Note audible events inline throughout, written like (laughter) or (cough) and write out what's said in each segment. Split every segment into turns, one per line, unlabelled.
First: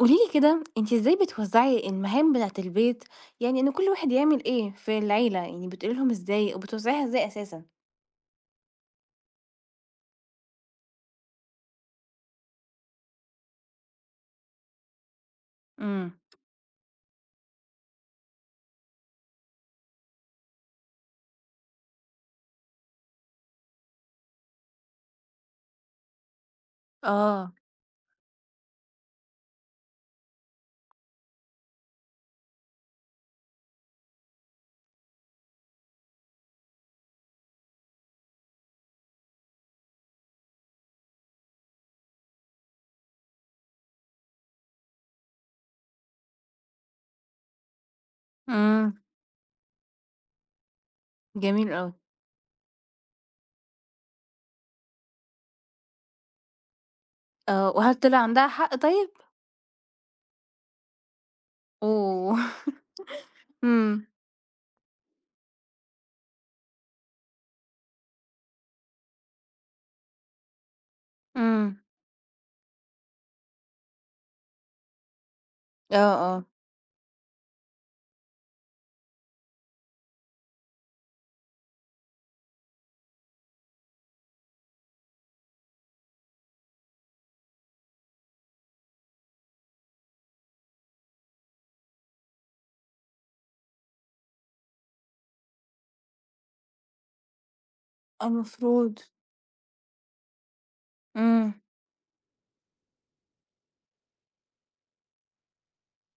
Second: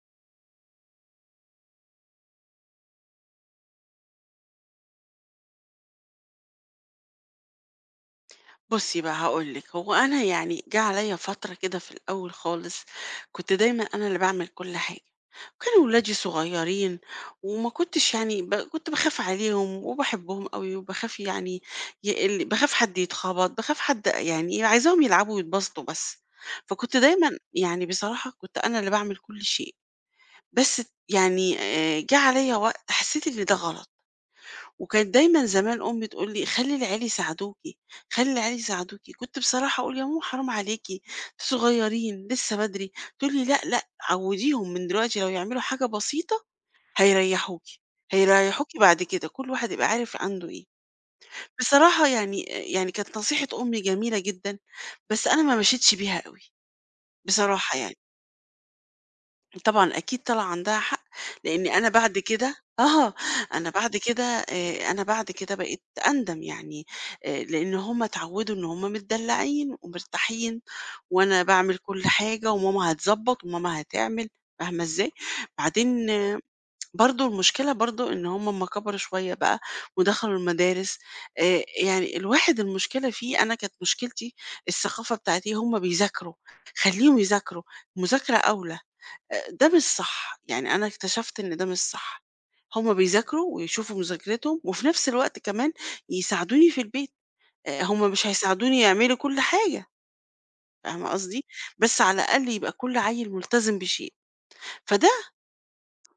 قولي لي كده أنتِ إزاي بتوزّعي المهام بتاعة البيت، إن كل واحد يعمل إيه في العيلة، بتقولي لهم إزاي وبتوزّعيها إزاي أساسًا؟
بُصّي بقى هاقول لِك، هو أنا يعني جه عليّا فترة كده في الأول خالص، كنت دايمًا أنا اللي باعمل كل حاجة، وكانوا
إمم،
ولادي صغيّرين وما كنتش يعني كنت باخاف عليهم وباحبهم أوي وباخاف يعني ي ال باخاف حد يتخبط، باخاف حد يعني عايزاهم يلعبوا ويتبسطوا بس، فكنت دايمًا
آه،
يعني بصراحة كنت أنا اللي باعمل كل شيء، بس يعني جه عليّا وقت حسّيت إن ده غلط. وكانت دايمًا زمان أمي تقول لي: "خلّي العيال يساعدوكِ، خلّي العيال يساعدوكِ." كنت بصراحة أقول: "يا ماما حرام عليكِ، أنتم صغيّرين لسه بدري." تقول لي: "لأ، لأ، عوّديهم من دلوقتي لو يعملوا حاجة بسيطة هيريّحوكِ، هيريّحوكِ
إمم،
بعد كده." كل واحد يبقى عارف عنده إيه.
جميل أوي،
بصراحة يعني كانت نصيحة أمي جميلة جدًا، بس أنا ما مشيتش بيها أوي
آه،
بصراحة
وهل
يعني.
طلع عندها حق طيب؟
طبعًا أكيد طلع عندها حق، لإن
أوه! (laughs) إمم،
أنا بعد كده بقيت أندم يعني لإن هُم اتعودوا إن هُم متدلعين ومرتاحين وأنا باعمل
إمم.
كل حاجة وماما هتضبّط وماما هتعمل، فاهمة إزاي؟
آه،
بعدين
آه،
برضه المشكلة برضه إن هُم أمّا كبروا شوية بقى ودخلوا المدارس يعني الواحد المشكلة فيه أنا كانت مشكلتي الثقافة بتاعتي هُم بيذاكروا، خلّيهم يذاكروا، المذاكرة أولى. ده مش صح، يعني أنا اكتشفت إن ده مش صح، هُم بيذاكروا ويشوفوا مذاكرتهم وفي نفس الوقت كمان يساعدوني في البيت، هُم مش هيساعدوني
المفروض.
يعملوا كل حاجة، فاهمة قصدي؟
إمم.
بس على الأقل يبقى كل عيّل ملتزم بشيء، فده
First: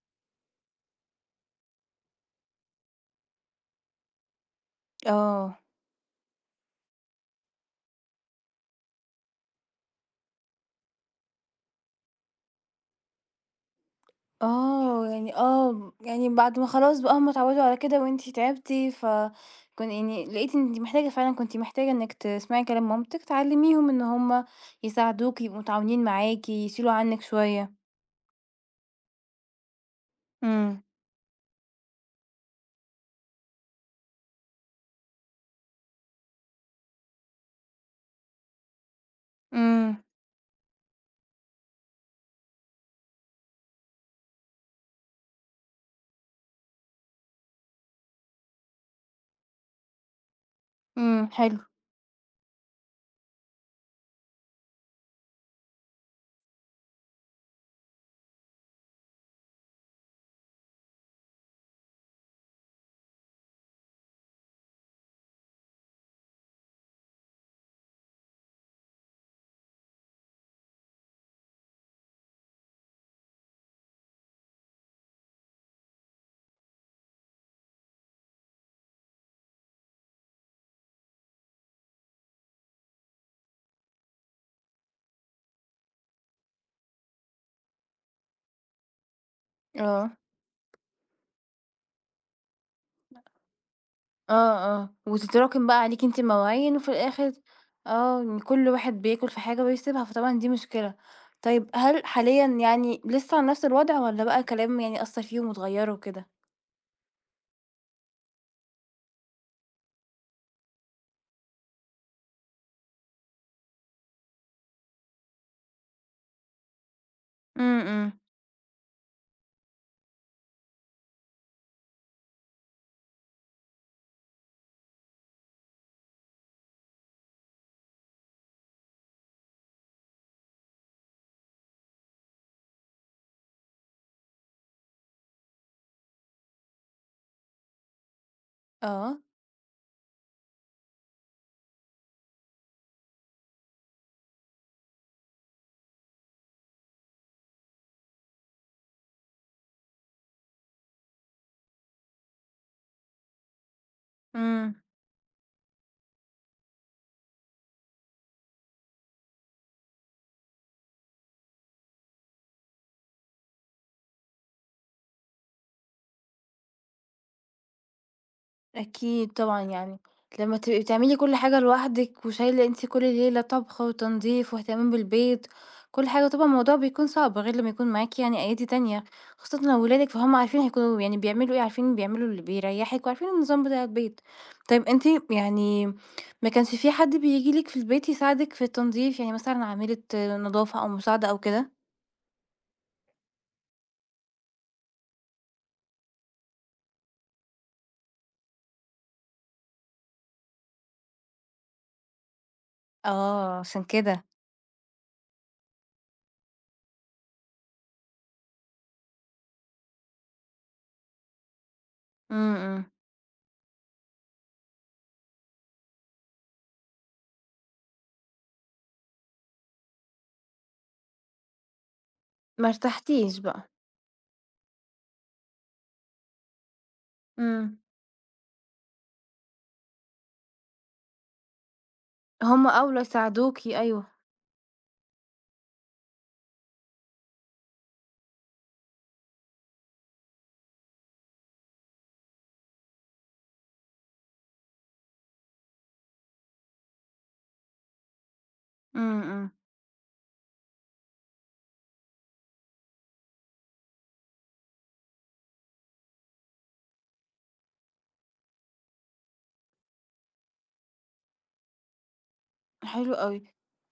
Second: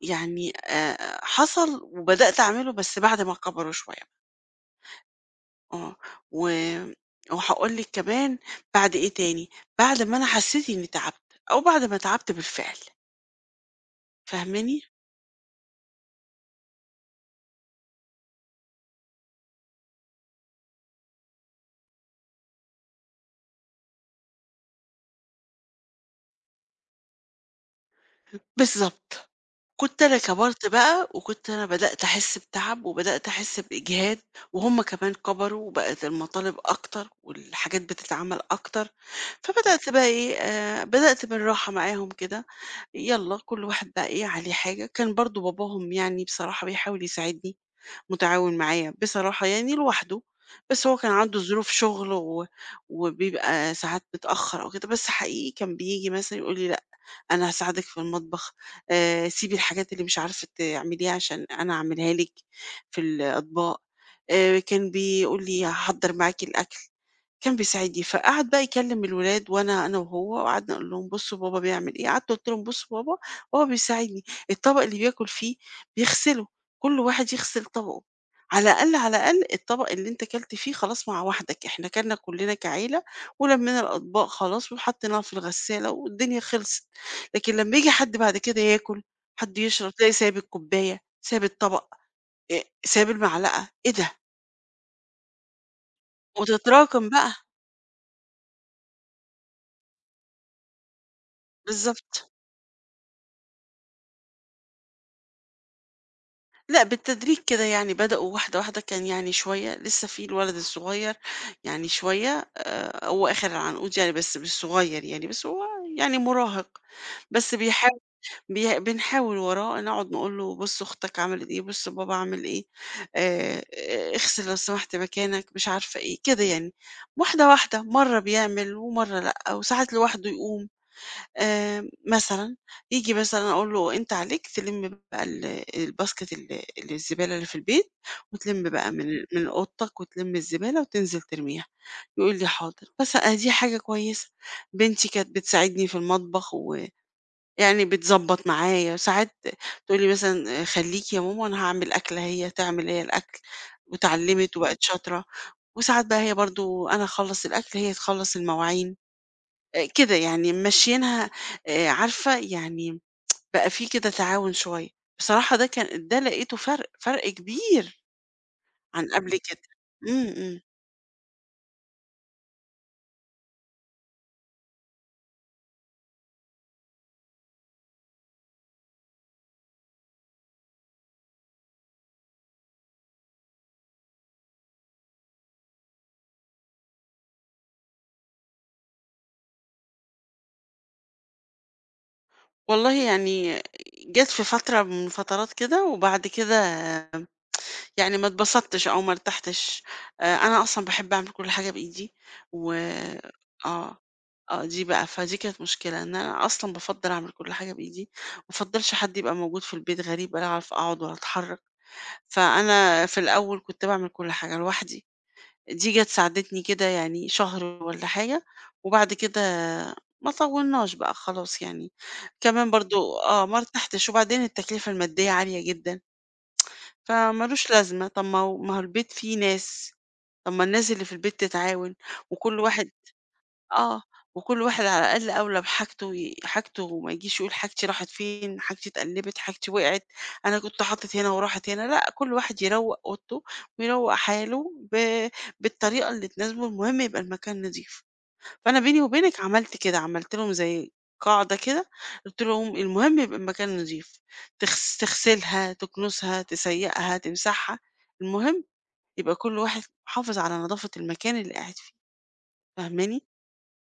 يعني حصل وبدأت أعمله بس بعد ما كبروا شوية،
آه.
آه، و وهاقول لِك كمان بعد إيه تاني، بعد ما أنا حسيت إني تعبت أو بعد ما تعبت بالفعل، فاهماني؟
آه، يعني بعد ما خلاص بقى هُم اتعودوا على كده وأنتِ تعبتِ، ف كن يعني لقيتِ إن أنتِ محتاجة فعلًا كنتِ محتاجة إنِّك تسمعي كلام مامتِك، تعلميهم إن هُم يساعدوكِ، يبقوا متعاونين معاكِ، يشيلوا عنِّك شوية.
بالضبط. كنت أنا كبرت
إمم،
بقى، وكنت أنا بدأت أحس بتعب، وبدأت أحس بإجهاد، وهُم كمان كبروا، وبقت المطالب أكتر، والحاجات بتتعمل أكتر، فبدأت
إمم،
بقى إيه، بدأت بالراحة معاهم كده، يالّا كل واحد بقى إيه عليه حاجة، كان برضه باباهم يعني بصراحة بيحاول يساعدني، متعاون معايا بصراحة يعني لوحده، بس هو كان
إمم،
عنده
حلو،
ظروف شغل وبيبقى ساعات متأخّر أو كده، بس حقيقي كان بييجي مثلًا يقول لي: "لأ، أنا هاساعدِك في المطبخ، سيبي الحاجات اللي مش عارفة تعمليها عشان أنا أعملها لِك في الأطباق." كان بيقول لي: "هاحضّر معاكِ الأكل." كان بيساعدني، فقعد بقى يكلم الولاد أنا وهو، وقعدنا نقول لهم بصوا بابا بيعمل إيه، قعدت قُلت لهم بصوا بابا، بابا بيساعدني، الطبق اللي بياكل فيه بيغسله، كل واحد يغسل طبقه، على الأقل، على الأقل الطبق اللي أنت كلت فيه خلاص مع وحدك، إحنا كلنا كعيلة ولمينا الأطباق خلاص وحطيناها في الغسالة والدنيا خلصت، لكن لمّا ييجي حد بعد كده ياكل، حد يشرب، تلاقي
آه،
سايب الكوباية، سايب الطبق، سايب المعلقة، إيه ده؟
آه، آه، وتتراكم بقى عليكِ أنتِ المواعين، وفي
وتتراكم
الآخر
بقى،
آه، إن كل واحد بياكل في حاجة ويسيبها، فطبعًا دي مشكلة. طيب هل
بالضبط.
حاليًا لسه على نفس الوضع والّا بقى كلام أثّر فيهم واتغيّروا وكده؟
لأ، بالتدريج كده يعني بدأوا واحدة، واحدة، كان يعني شوية لسه في الولد الصغير يعني شوية هو آخر العنقود يعني بس مش صغير يعني، بس هو يعني مراهق، بس
إمم،
بيحاول
إمم.
بنحاول وراه نقعد نقول له بُص أختك عملت إيه، بُص بابا عمل إيه، آآ، اغسل لو سمحت مكانك، مش عارفة إيه، كده يعني، واحدة، واحدة، مرّة بيعمل ومرّة لأ، وساعات لوحده يقوم. مثلًا ييجي مثلًا أقول له: "أنت عليك تلِم بقى الباسكت الزبالة اللي في البيت وتلِم بقى
آه.
من أوضتك وتلِم الزبالة وتنزل ترميها." يقول لي: "حاضر." بس أدي حاجة كويسة. بنتي كانت بتساعدني في المطبخ ويعني بتضبّط معايا، ساعات تقول لي مثلًا: "خلّيكِ يا ماما أنا هاعمل أكلة." هي تعمل هي الأكل واتعلّمت
إمم.
وبقت شاطرة، وساعات بقى هي برضه أنا أخلّص الأكل، هي تخلّص المواعين. كده يعني ممشّيينها عارفة، يعني بقى في كده تعاون شوية، بصراحة ده لقيته فرق، فرق كبير عن
أكيد
قبل
طبعًا
كده. إمم،
لمّا
إمم.
تبقي بتعملي كل حاجة لوحدِك وشايلة أنتِ كل ليلة طبخ وتنضيف واهتمام بالبيت، كل حاجة طبعًا الموضوع بيكون صعب غير لمّا يكون معاكِ أيادي تانية، خاصةً لو ولادِك فهُم عارفين هيكونوا بيعملوا إيه، عارفين بيعملوا اللي بيريّحِك وعارفين النظام بتاع البيت. طيب أنتِ يعني ما كانش في حد بييجي لِك في البيت يساعدِك في التنضيف، يعني مثلًا عاملة نضافة أو مساعدة أو كده؟
والله يعني جات في فترة من فترات كده، وبعد كده يعني ما اتبسطتش أو ما ارتحتش. أنا أصلًا باحب أعمل كل حاجة بإيدي و
آه، عشان
آه،
كده.
دي بقى فدي كانت مشكلة، إن أنا أصلًا بافضّل أعمل كل حاجة بإيدي، ما أفضّلش حد يبقى موجود في البيت غريب، ولا أعرف أقعد ولا أتحرّك.
إمم، إمم.
فأنا في الأول كنت باعمل كل حاجة لوحدي، دي جت ساعدتني كده يعني شهر والّا حاجة، وبعد كده ما طوّلناش بقى خلاص يعني،
ما
كمان برضه
ارتحتيش
ما
بقى.
ارتحتش، وبعدين التكلفة المادية عالية جدًا، فمالوش
إمم.
لازمة، طب ما هو البيت فيه ناس، طب ما الناس اللي في البيت تتعاون، وكل
هم
واحد
أولى يساعدوكِ
آه،
أيوه،
وكل واحد على الأقل أولى بحاجته حاجته وما يجيش يقول حاجتي راحت فين، حاجتي اتقلبت، حاجتي وقعت، أنا كنت حاطط هنا وراحت هنا، لأ، كل واحد يروّق أوضته ويروّق حاله بالطريقة اللي تناسبه، المهم يبقى المكان نضيف. فأنا بيني
إمم،
وبينِك
إمم،
عملت كده، عملت لهم زي قاعدة كده، قُلت لهم المهم يبقى المكان نضيف، تغسلها، تكنسها، تسيّقها، تمسحها، المهم يبقى كل واحد حافظ على نضافة المكان اللي قاعد فيه،
حلو
فاهماني؟
أوي،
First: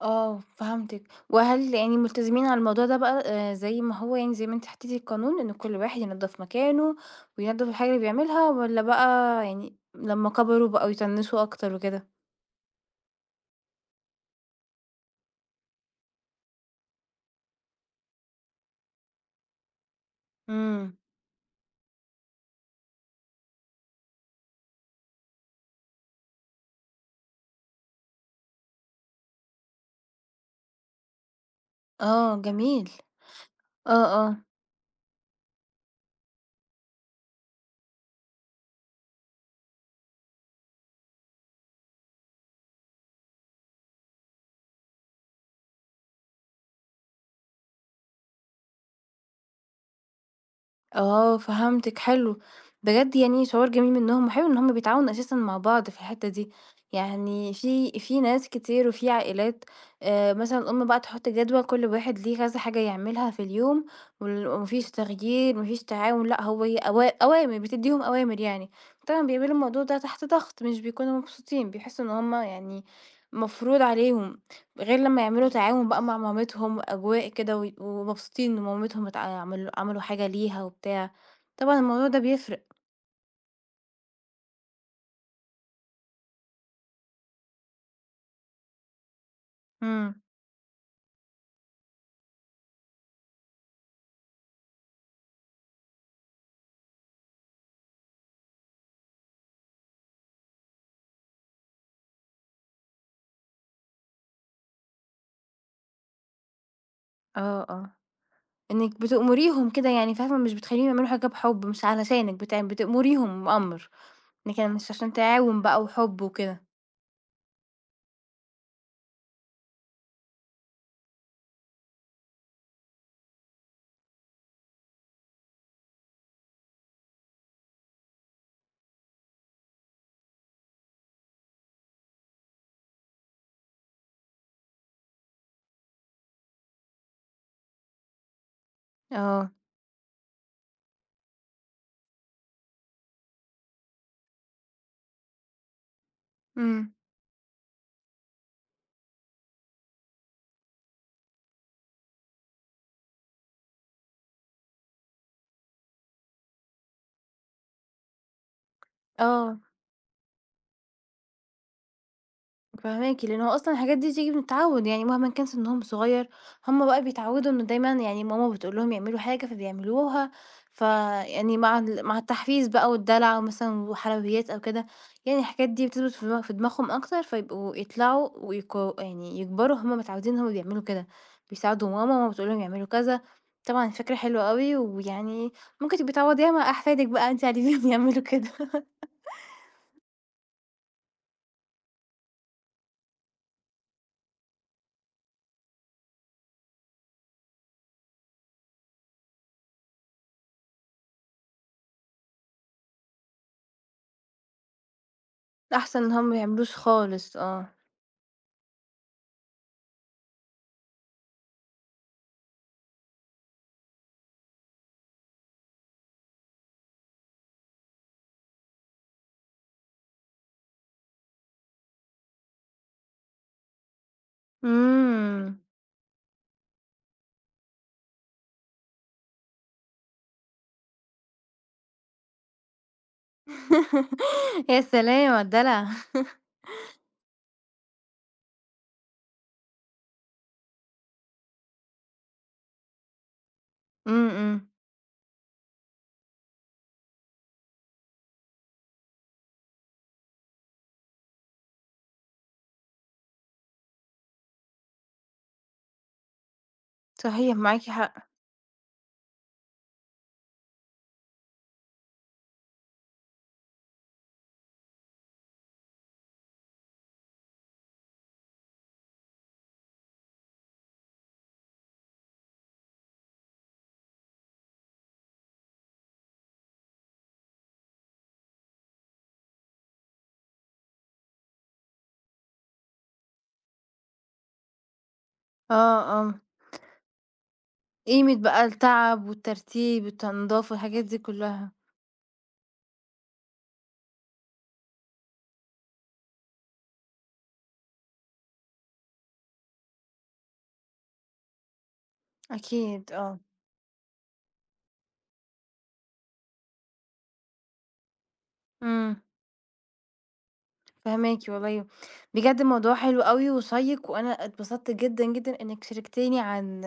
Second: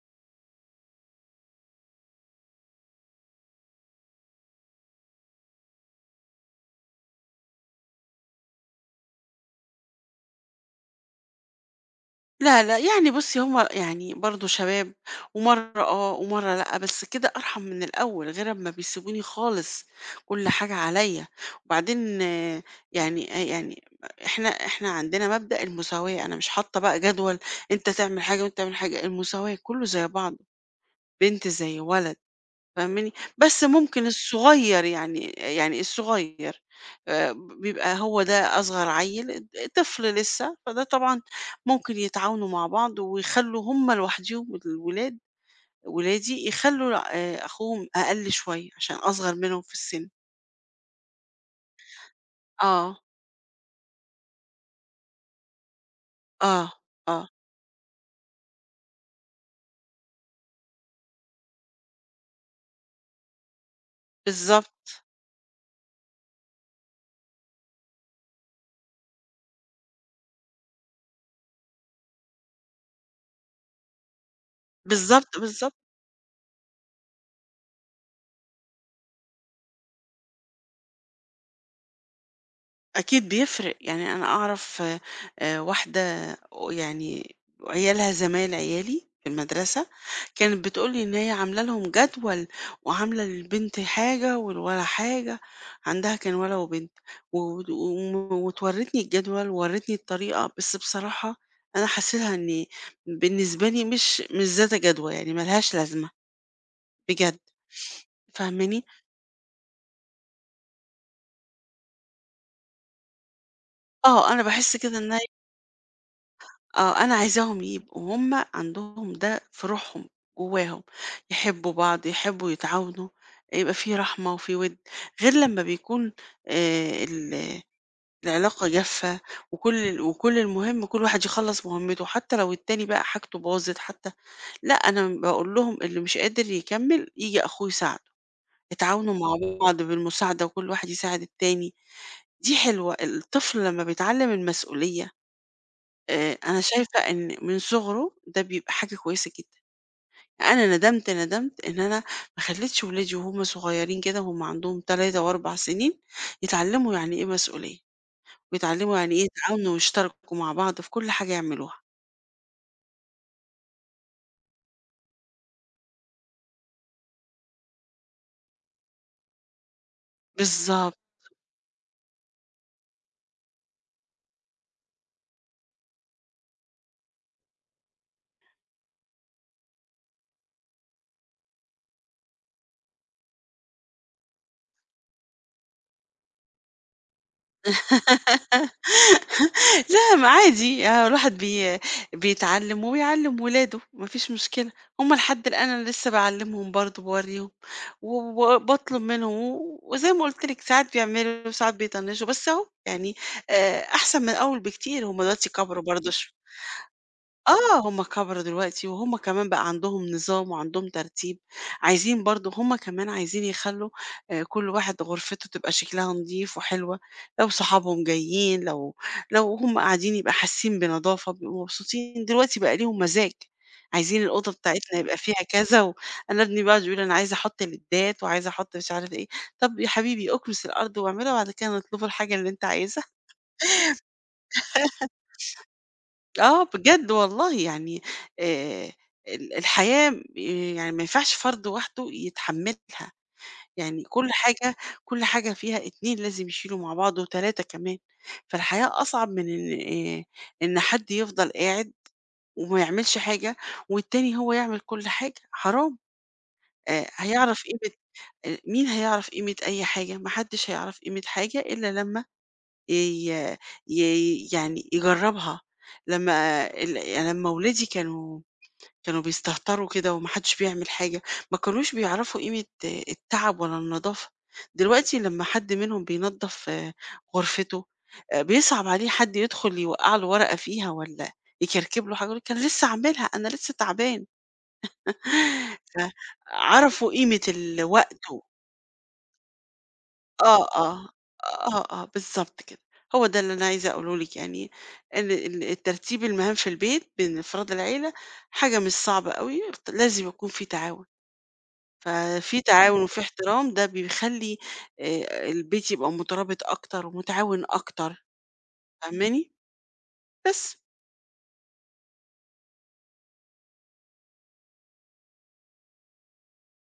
آه فهمتِك، وهل ملتزمين على الموضوع ده بقى زي ما هو زي ما أنتِ حطيتِ القانون إن كل واحد ينضّف مكانه وينضّف الحاجة اللي بيعملها والّا بقى لمّا كبروا بقوا يطنّسوا أكتر وكده؟
لا، لأ، يعني بُصّي هم يعني برضه شباب، ومَرّة آه، ومَرّة لأ، بس كده أرحم من الأول، غير أمّا بيسيبوني خالص، كل حاجة
إمم،
عليَّ، وبعدين آه، يعني إحنا عندنا مبدأ المساواة، أنا مش حاطة بقى جدول أنت تعمل حاجة وأنت تعمل حاجة، المساواة كُلّه زي بعضه، بنت زي ولد.
آه جميل،
فاهماني؟ بس ممكن
آه، آه.
الصغير يعني الصغير آآ، بيبقى هو ده أصغر عيّل طفل لسه، فده طبعًا ممكن يتعاونوا مع بعض ويخلّوا هم لوحديهم ولادي يخلّوا أخوهم أقل شوية عشان أصغر منهم في السن.
آه، فهمتِك حلو،
آه،
بجد شعور جميل منهم، وحلو إن هُم بيتعاونوا أساسًا مع بعض في الحتّة دي،
آه، آه،
يعني في ناس كتير وفي عائلات مثلًا الأم بقى تحط جدول كل واحد ليه كذا حاجة يعملها في اليوم، وما فيش
بالضبط،
تغيير، ما فيش تعاون، لأ هو ي أوا أوامر، بتدّيهم أوامر يعني، طبعًا بيعملوا الموضوع ده تحت ضغط، مش بيكونوا مبسوطين، بيحسوا إن هُم مفروض عليهم. غير لمّا
بالضبط،
يعملوا
بالضبط.
تعاون بقى مع مامتهم وأجواء كده ومبسوطين إن مامتهم اتع عملوا عملوا حاجة ليها وبتاع، طبعًا الموضوع ده بيفرق.
أكيد بيفرق، يعني أنا أعرف واحدة يعني عيالها زمايل عيالي في المدرسة،
إمم،
كانت بتقول لي إن هي عاملة لهم جدول وعاملة للبنت حاجة وللولد حاجة، عندها كان ولد وبنت و وم وورّتني الجدول وورّتني الطريقة، بس بصراحة أنا حاسّيها إن بالنسبة لي مش ذات جدوى، يعني ما لهاش لازمة بجد،
آه، آه.
فاهماني؟
إنِّك بتأمريهم كده يعني فاهمة، مش بتخلّيهم يعملوا حاجة بحُب، مش علشانِك بتأمريهم أمر،
آه، أنا
لكن
باحس
مش
كده إن
عشان تعاون بقى وحُب وكده.
أنا عايزاهم يبقوا هم عندهم ده في روحهم جواهم يحبوا بعض يحبوا يتعاونوا يبقى في رحمة وفي ود غير لما بيكون آه، العلاقة جافة وكل المهم كل واحد يخلص مهمته حتى لو التاني بقى حاجته باظت حتى لا أنا بقول لهم اللي مش قادر يكمل يجي أخوه يساعده يتعاونوا
آه.
مع بعض بالمساعدة وكل واحد يساعد التاني دي حلوة الطفل لما بيتعلم المسؤولية أنا
إمم،
شايفة إن من صُغره ده بيبقى حاجة كويسة جدًا. أنا ندمت، ندمت إن أنا ما خلّيتش ولادي وهُم صغيرين كده وهُم عندهم 3 و4 سنين، يتعلّموا يعني إيه مسؤولية، ويتعلّموا يعني إيه
آه.
يتعاونوا ويشتركوا مع بعض في كل حاجة يعملوها.
فاهماكِ، لأن هو أصلًا الحاجات دي بتيجي من التعوّد، يعني مهما كان سنّهم صغير، هم بقى بيتعوّدوا إنه دايمًا يعني ماما بتقول لهم يعملوا حاجة فبيعملوها،
بالضبط.
فيعني مع التحفيز بقى والدلع مثلًا وحلويات أو كده، يعني الحاجات دي بتثبت في دماغهم أكتر، فيبقوا يطلعوا ويكو يعني يكبروا هم متعودين إن هم بيعملوا كده، بيساعدوا ماما، ماما بتقول لهم يعملوا كذا، طبعًا فكرة حلوة أوي، ويعني ممكن تبقي تعوّضيها مع أحفادِك بقى أنتِ عليهم (laughs) يعملوا كده،
(laughs) لا ما عادي آه، الواحد بيتعلم وبيعلم ولاده ما فيش مشكلة هما لحد الآن أنا لسه بعلمهم برضه بوريهم وبطلب منهم وزي ما قلت لك ساعات بيعملوا وساعات بيطنشوا بس أهو يعني آه، أحسن من الأول بكتير هما دلوقتي كبروا
الأحسن
برضه
إن هم ما يعملوش خالص، آه.
آه، هم كبروا دلوقتي وهم كمان بقى عندهم نظام وعندهم ترتيب، عايزين برضه هم كمان عايزين يخلّوا كل واحد غرفته تبقى شكلها نضيف وحلوة، لو صحابهم جايين، لو هم قاعدين يبقى حاسين بنضافة، بيبقوا مبسوطين، دلوقتي بقى ليهم مزاج، عايزين الأوضة بتاعتنا يبقى فيها
إمم.
كذا أنا ابني بيقعد يقول أنا عايز أحط ليدات وعايز أحط مش عارف إيه، طَب يا حبيبي أكنس الأرض واعملها وبعد كده نطلبوا الحاجة اللي أنت عايزها.
(laughs) يا سلام على الدلع.
آه، بجد والله يعني آآ الحياة يعني ما ينفعش فرد وحده يتحمّلها، يعني
إمم،
كل
إمم،
حاجة فيها 2 لازم يشيلوا مع بعض و3 كمان، فالحياة أصعب من إن آآ إن حد يفضل قاعد وما يعملش حاجة والتاني هو يعمل كل حاجة، حرام،
صحيح
هيعرف
معاكِ
قيمة
حق.
مين هيعرف قيمة أي حاجة؟ ما حدش هيعرف قيمة حاجة إلا لمّا ي ي يعني يجرّبها، لمّا يعني لمّا ولادي كانوا بيستهتروا كده وما حدش بيعمل حاجة، ما كانوش بيعرفوا قيمة التعب ولا النضافة، دلوقتي لمّا حد منهم بينضف غرفته، بيصعب عليه حد يدخل يوقّع له ورقة فيها والّا يكركب له حاجة، يقول لِك أنا لسه عاملها، أنا لسه تعبان. (laughs)
آه، آه،
فعرفوا قيمة الوقت
قيمة بقى التعب والترتيب
آه،
والتنضاف والحاجات
آه،
دي
آه،
كلّها،
آه، آه، بالضبط كده، هو ده اللي أنا عايزة أقوله لِك يعني إن الترتيب المهام في البيت بين أفراد العيلة حاجة مش صعبة أوي، لازم يكون في تعاون. ففي تعاون
أكيد
وفي
آه،
احترام، ده بيخلّي البيت يبقى مترابط أكتر ومتعاون أكتر،
إمم،
فاهماني؟ بس.
فاهماكِ والله، بجد الموضوع حلو أوي وشيّق، وأنا اتبسطت جدًا، جدًا إنِّك شاركتيني عن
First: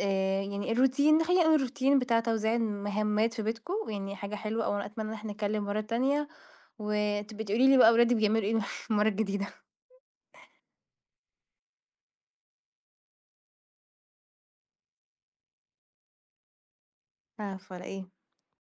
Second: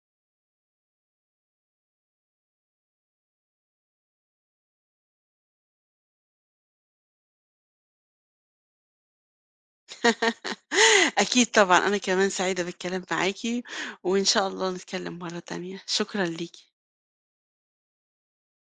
يعني الروتين خلّينا نقول الروتين بتاع توزيع المهمات في بيتكم، يعني حاجة حلوة أوي، وأنا أتمنى إن إحنا نتكلّم مرّة تانية، وتبقي تقولي لي بقى ولادِك بيعملوا إيه (laughs) المرّة الجديدة،
(laughs) أكيد طبعًا، أنا كمان سعيدة بالكلام معاكِ، وإن شاء الله نتكلم مرة تانية، شكرًا ليكِ.
عفوا على إيه.